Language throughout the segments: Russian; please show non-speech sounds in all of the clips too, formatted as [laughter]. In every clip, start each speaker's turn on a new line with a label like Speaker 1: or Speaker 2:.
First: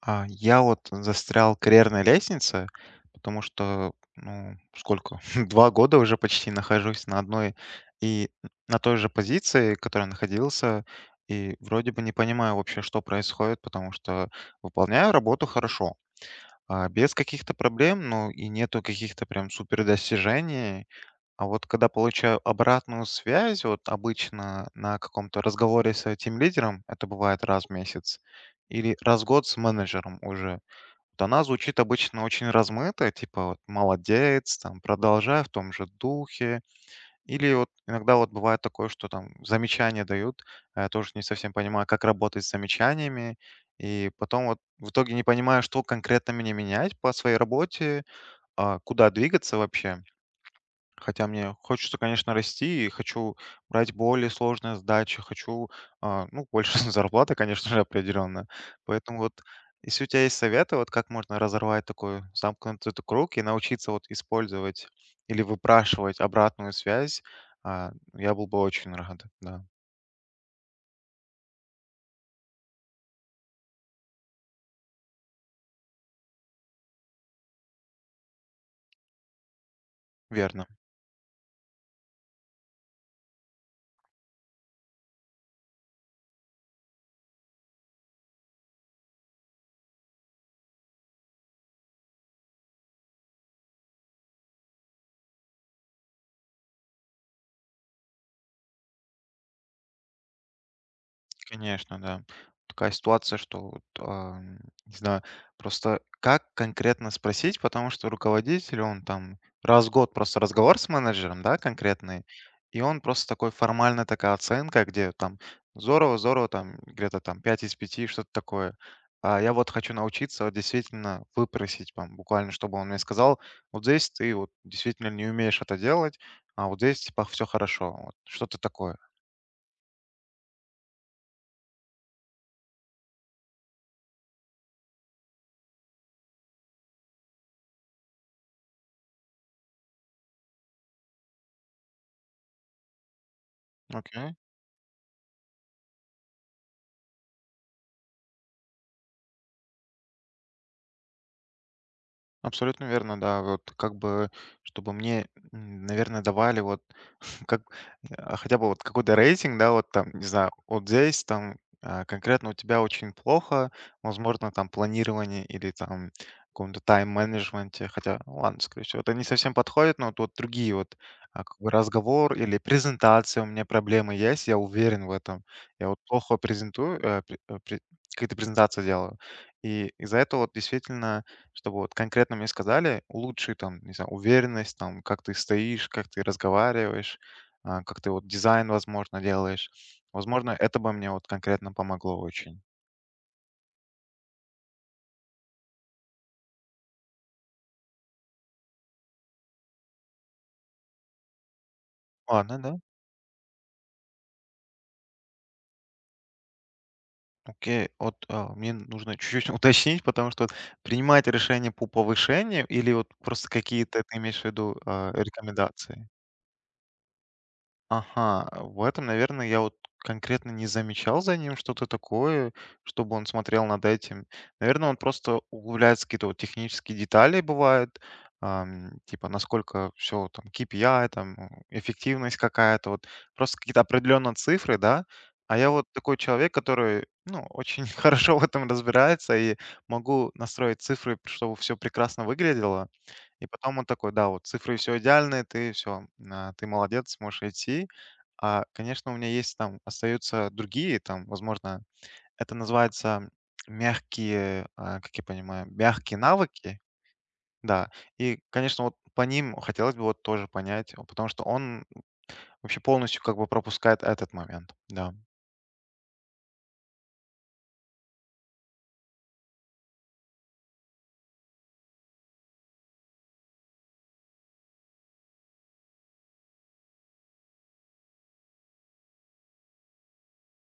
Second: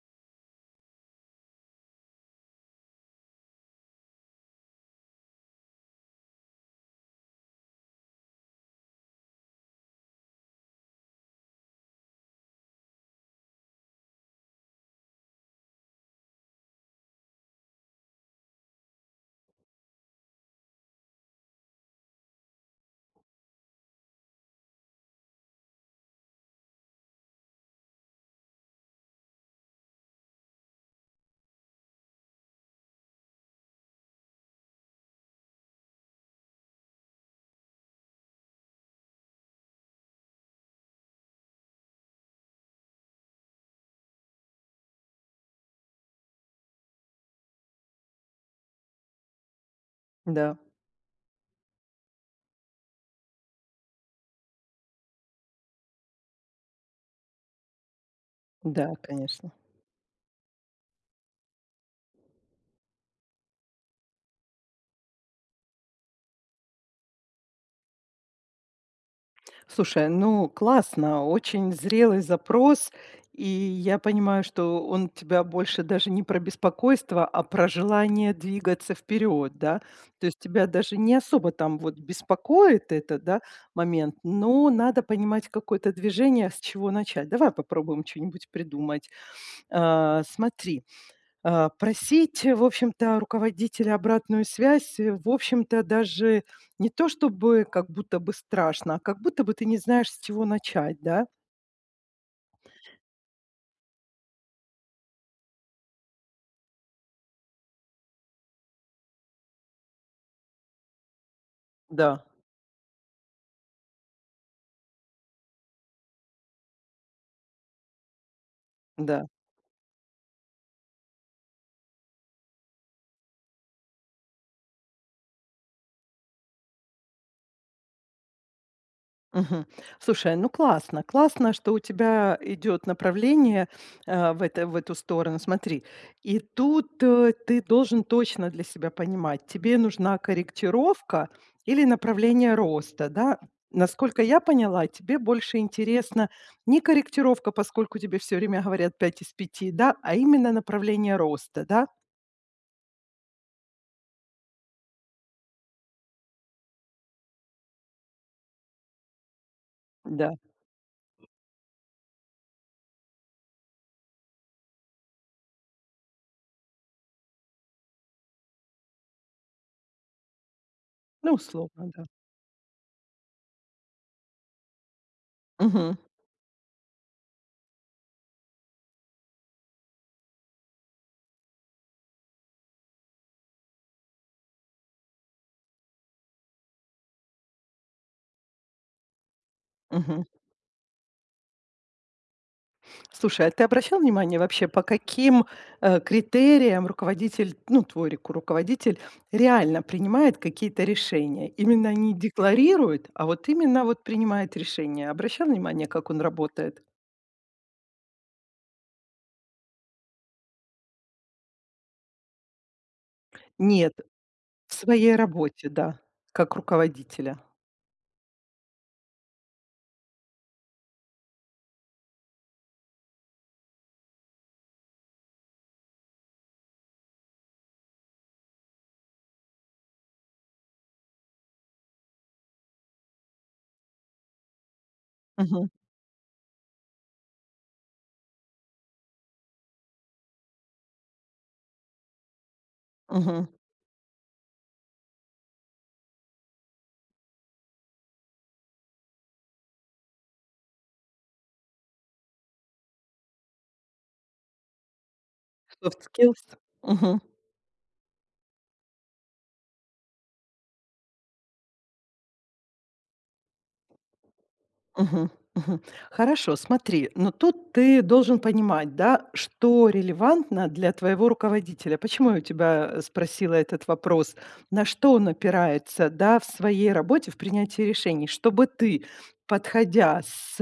Speaker 1: Я вот застрял в карьерной лестнице, потому что, ну, сколько, [laughs] 2 года уже почти нахожусь на одной и на той же позиции, которой находился, и вроде бы не понимаю вообще, что происходит, потому что выполняю работу хорошо, без каких-то проблем, ну, и нету каких-то прям супер достижений. А вот когда получаю обратную связь, вот обычно на каком-то разговоре с лидером это бывает раз в месяц или раз в год с менеджером уже, вот она звучит обычно очень размыто, типа вот «молодец», там «продолжай в том же духе». Или вот иногда вот бывает такое, что там замечания дают, а я тоже не совсем понимаю, как работать с замечаниями, и потом вот в итоге не понимаю, что конкретно мне менять по своей работе, куда двигаться вообще.
Speaker 2: Да,
Speaker 1: Хотя мне хочется, конечно, расти и хочу брать более сложные задачи, хочу, ну, больше [laughs] зарплаты, конечно же, определенно.
Speaker 2: да,
Speaker 1: Поэтому вот
Speaker 2: конечно.
Speaker 1: если у тебя есть советы, вот как можно разорвать такой замкнутый круг и научиться вот использовать или выпрашивать обратную связь, я был бы очень рад, да,
Speaker 2: Слушай, ну классно, очень зрелый запрос, и я понимаю, что он тебя больше даже не про беспокойство, а про желание двигаться вперед, да. То есть
Speaker 1: верно.
Speaker 2: тебя даже не особо там вот беспокоит это, да, момент, но надо понимать какое-то движение, с чего начать. Давай попробуем что-нибудь придумать. А, смотри, а, просить, в общем-то, руководителя обратную связь, в общем-то, даже не то чтобы как будто бы страшно, а как будто бы ты не знаешь, с чего начать, да?
Speaker 1: Конечно, да. Такая ситуация, что вот, не знаю, просто как конкретно спросить, потому что руководитель, он там раз в год просто разговор с менеджером, да, конкретный,
Speaker 2: Да,
Speaker 1: и он просто такой формально такая оценка, где там здорово, здорово, там где-то там 5 из пяти, что-то такое.
Speaker 2: да.
Speaker 1: А я вот хочу научиться вот действительно выпросить, там, буквально, чтобы он мне сказал, вот здесь ты вот действительно не умеешь это делать, а вот здесь типа все хорошо, вот что-то такое.
Speaker 2: Мгм. Слушай, ну классно, классно, что у тебя идет направление в, в эту сторону. Смотри, и тут ты должен точно для себя понимать, тебе нужна корректировка или направление роста, да?
Speaker 1: Ну,
Speaker 2: Насколько
Speaker 1: окей.
Speaker 2: я поняла, тебе больше интересна не корректировка, поскольку тебе все время говорят 5 из 5, да, а именно направление роста, да?
Speaker 1: Абсолютно верно, да. Вот как бы, чтобы мне, наверное, давали вот [laughs] как, хотя бы вот какой-то рейтинг, да, вот там, не
Speaker 2: Да.
Speaker 1: знаю, вот здесь там конкретно у тебя очень плохо, возможно, там планирование или там каком-то тайм-менеджменте, хотя, ну, ладно, скорее всего, это не совсем подходит, но вот, вот другие вот
Speaker 2: Ну,
Speaker 1: как бы
Speaker 2: условно, да.
Speaker 1: разговор или презентация у меня проблемы есть, я уверен в этом. Я
Speaker 2: Мгм.
Speaker 1: вот плохо презентую, какие-то презентации делаю. И из-за этого вот действительно, чтобы вот конкретно мне сказали, улучши там, не знаю, уверенность, там, как ты стоишь, как ты разговариваешь, как ты вот дизайн, возможно, делаешь.
Speaker 2: Мгм.
Speaker 1: Возможно, это бы мне вот конкретно помогло очень.
Speaker 2: Слушай, а ты обращал внимание вообще, по каким, критериям руководитель, ну, твой реку руководитель реально принимает какие-то решения? Именно не
Speaker 1: Ладно, да.
Speaker 2: декларирует, а вот именно вот принимает решения. Обращал внимание, как он работает?
Speaker 1: Окей, вот мне нужно чуть-чуть [laughs] уточнить, потому что вот принимать решение по повышению или вот просто
Speaker 2: Нет,
Speaker 1: какие-то ты имеешь в
Speaker 2: в
Speaker 1: виду
Speaker 2: своей работе, да,
Speaker 1: рекомендации?
Speaker 2: как руководителя.
Speaker 1: Ага, в этом, наверное, я вот конкретно не замечал за ним что-то такое, чтобы он смотрел над этим. Наверное, он просто углубляется в какие-то вот технические детали бывают, типа насколько все там KPI, там эффективность какая-то, вот просто какие-то определенные цифры, да. А
Speaker 2: Мгм,
Speaker 1: я вот такой человек, который, ну, очень [laughs] хорошо в этом разбирается и могу настроить цифры, чтобы все прекрасно выглядело. И
Speaker 2: мгм.
Speaker 1: потом он такой: "Да, вот цифры все идеальные, ты все, ты молодец, можешь идти". Конечно, у меня есть там остаются другие там, возможно, это называется мягкие, как я понимаю,
Speaker 2: Soft
Speaker 1: мягкие
Speaker 2: skills.
Speaker 1: навыки.
Speaker 2: Мгм.
Speaker 1: Да, и, конечно, вот по ним хотелось бы вот тоже понять, потому что он вообще полностью как бы пропускает этот момент. Да.
Speaker 2: Мгм, мгм. Хорошо, смотри, но тут ты должен понимать, да, что релевантно для твоего руководителя. Почему я у тебя, спросила этот вопрос? На что он опирается, да, в своей работе, в принятии решений? Чтобы ты, подходя с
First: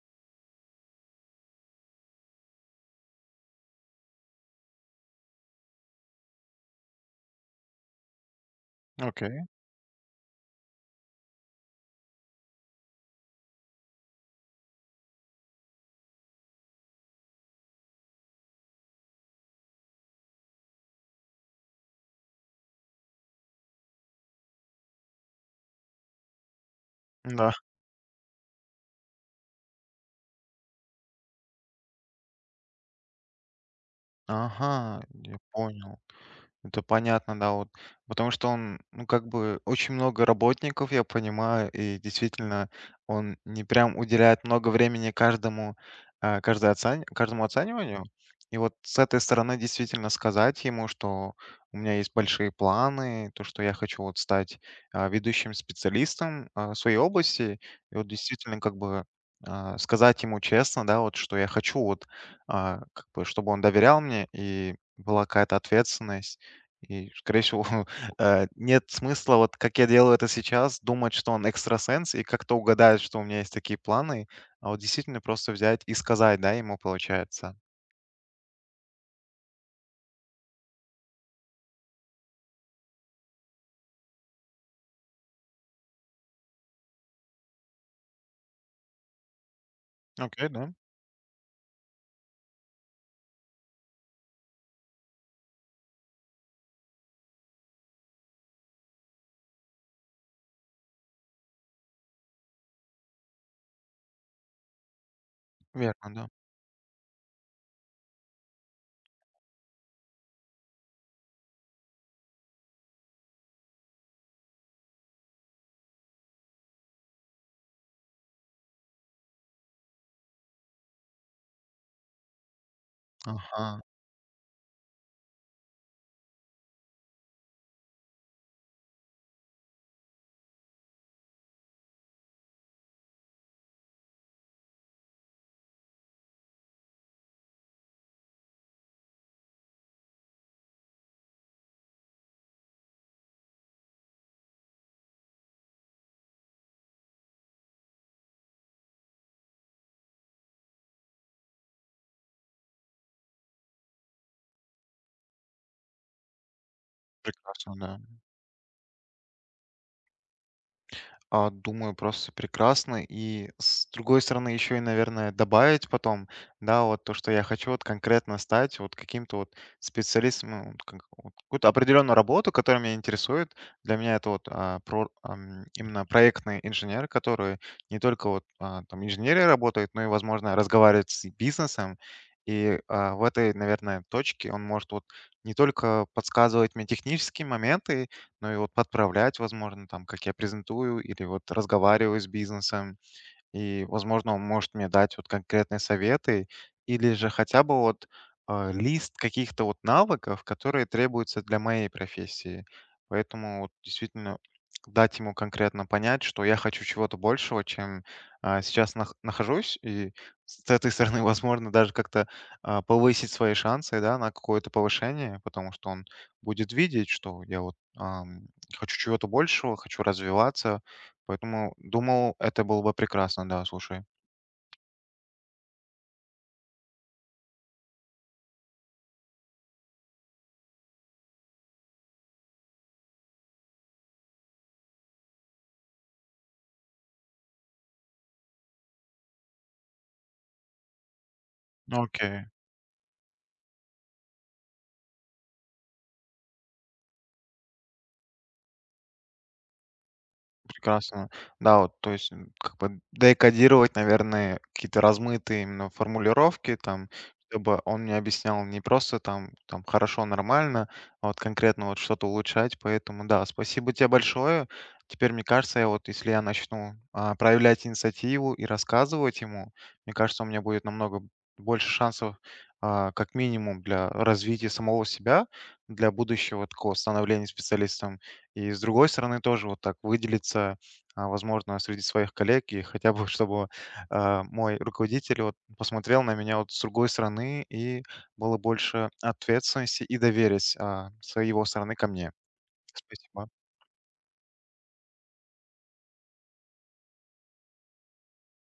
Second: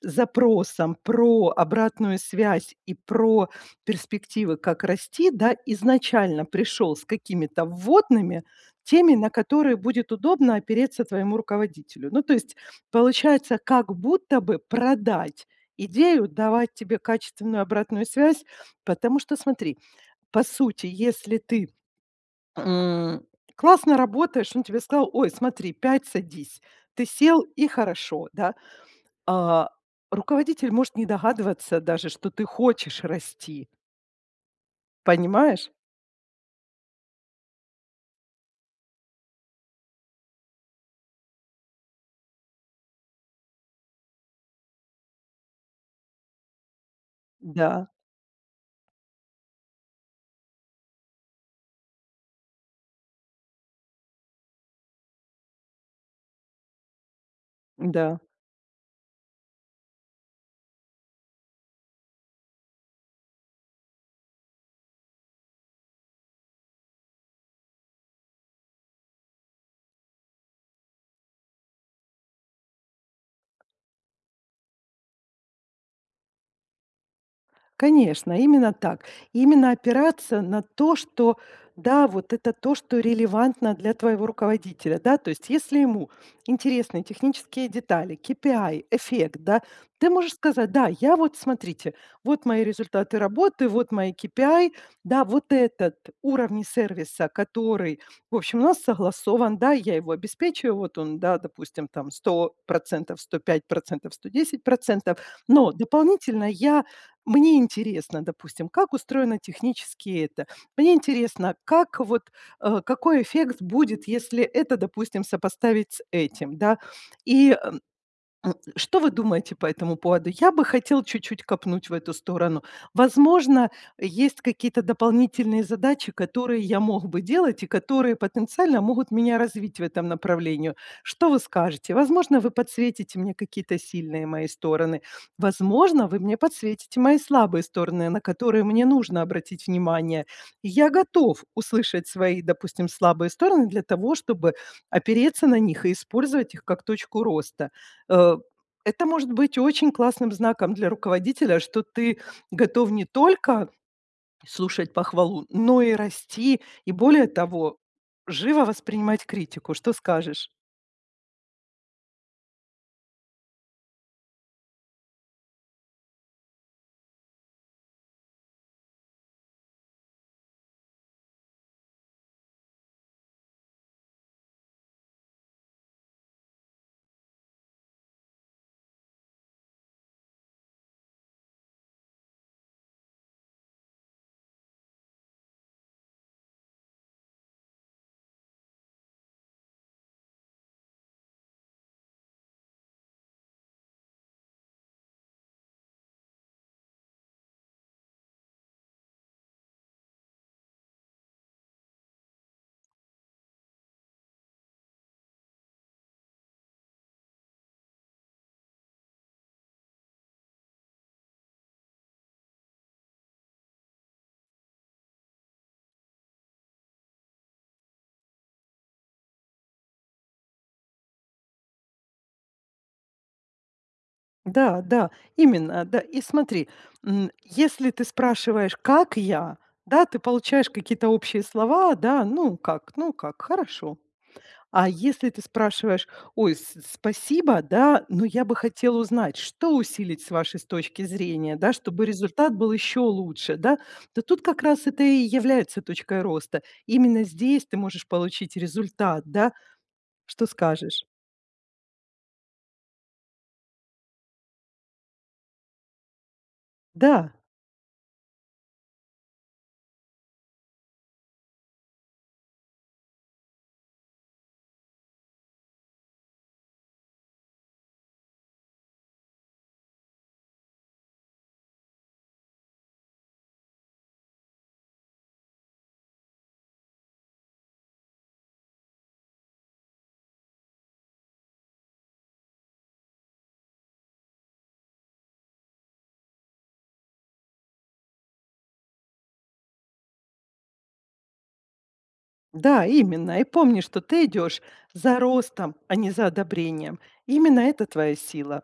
Speaker 2: запросом про обратную связь и про перспективы, как расти, да, изначально пришел с какими-то вводными, теми, на
Speaker 1: Окей.
Speaker 2: которые будет удобно опереться твоему руководителю. Ну, то есть. Получается, как будто бы продать идею, давать тебе качественную обратную связь. Потому что, смотри, по сути, если ты, м, классно работаешь, он тебе сказал: "Ой, смотри, 5 садись". Ты сел
Speaker 1: Да.
Speaker 2: и хорошо, да. А, руководитель может не догадываться даже, что ты хочешь расти.
Speaker 1: Ага, я
Speaker 2: Понимаешь?
Speaker 1: понял. Это понятно, да, вот. Потому что он, ну, как бы очень много работников, я понимаю, и действительно он не прям уделяет много времени каждому, каждому
Speaker 2: Да,
Speaker 1: оцениванию. И вот с этой стороны действительно сказать ему, что у меня есть большие планы, то, что я хочу вот стать ведущим специалистом в своей области, и вот
Speaker 2: да.
Speaker 1: действительно как бы сказать ему честно, да, вот что я хочу вот как бы, чтобы он доверял мне и была какая-то ответственность. И, скорее всего, [laughs] нет смысла, вот как я делаю это сейчас, думать, что он экстрасенс и как-то угадает, что у меня есть такие планы, а вот действительно просто взять и сказать, да, ему получается.
Speaker 2: Конечно, именно так. Именно опираться на то, что да, вот это то, что релевантно для твоего руководителя, да, то есть если ему интересны технические детали, KPI, эффект, да, ты можешь
Speaker 1: Окей, да,
Speaker 2: сказать, да, я вот, смотрите, вот мои результаты работы, вот мои KPI, да, вот этот уровень сервиса, который, в общем, у нас согласован, да, я его обеспечиваю, вот он, да, допустим, там сто процентов, процентов, 5%, 110%. Но
Speaker 1: верно, да.
Speaker 2: дополнительно я мне интересно, допустим, как устроено технически это. Мне интересно, как вот, какой эффект будет, если это, допустим, сопоставить с этим, да. И, э, что вы думаете по этому поводу? Я бы хотел чуть-чуть копнуть в эту сторону. Возможно,
Speaker 1: Ага,
Speaker 2: есть какие-то дополнительные задачи, которые я мог бы делать и которые потенциально могут меня развить в этом направлении. Что вы скажете? Возможно, вы подсветите мне какие-то сильные мои стороны. Возможно, вы мне подсветите мои слабые стороны, на которые мне нужно обратить внимание. И я готов услышать свои, допустим, слабые стороны для того, чтобы опереться на них и использовать их как точку роста. Э, это может быть очень классным знаком для руководителя, что ты готов не только слушать похвалу, но и расти, и более
Speaker 1: прекрасно,
Speaker 2: того,
Speaker 1: да.
Speaker 2: живо воспринимать критику. Что скажешь?
Speaker 1: Думаю, просто прекрасно. И с другой стороны, еще и, наверное, добавить потом, да, вот то, что я хочу вот конкретно стать вот каким-то вот специалистом, ну, вот вот какую-то определенную работу, которая меня интересует. Для меня это вот именно проектный инженер, который не только вот там инженерия работает, но и, возможно, разговаривает с бизнесом. И в этой, наверное, точке он может вот не только подсказывать мне технические моменты, ну и вот подправлять, возможно, там, как я презентую или вот разговариваю с бизнесом. И, возможно, он может мне дать вот конкретные советы или же хотя бы вот лист каких-то вот навыков, которые требуются для моей профессии. Поэтому вот действительно дать ему конкретно понять, что я хочу чего-то большего, чем сейчас нахожусь, и с этой стороны, [laughs] возможно, даже как-то повысить свои шансы, да, на какое-то повышение, потому что он будет видеть, что я вот хочу чего-то большего, хочу развиваться. Поэтому думал, это было бы прекрасно, да, слушай.
Speaker 2: Да, да, именно, да. И смотри, если ты спрашиваешь: "Как я?", да, ты получаешь какие-то общие слова, да, ну как, хорошо. А если ты спрашиваешь: "Ой, с спасибо, да, но я бы хотела узнать, что усилить с вашей с точки зрения, да, чтобы
Speaker 1: Окей.
Speaker 2: результат был еще лучше", да, то тут как раз это и является точкой роста. Именно здесь ты можешь получить результат, да. Что скажешь?
Speaker 1: Прекрасно. Да, вот, то есть, как бы декодировать, наверное, какие-то размытые именно формулировки, там,
Speaker 2: Да,
Speaker 1: чтобы он мне объяснял не просто там, там хорошо, нормально, а вот конкретно вот что-то улучшать. Поэтому да, спасибо тебе большое. Теперь, мне кажется, я вот если я начну проявлять инициативу и рассказывать ему, мне кажется, у меня будет намного больше шансов, как минимум, для развития самого себя, для будущего такого становления специалистом. И с другой стороны, тоже вот так выделиться, возможно, среди своих коллег, и хотя бы, [laughs] чтобы мой руководитель вот посмотрел на меня вот с другой стороны, и было больше ответственности и доверия с его стороны ко мне.
Speaker 2: да, именно. И
Speaker 1: Спасибо.
Speaker 2: помни, что ты идешь за ростом, а не за одобрением. Именно это твоя сила.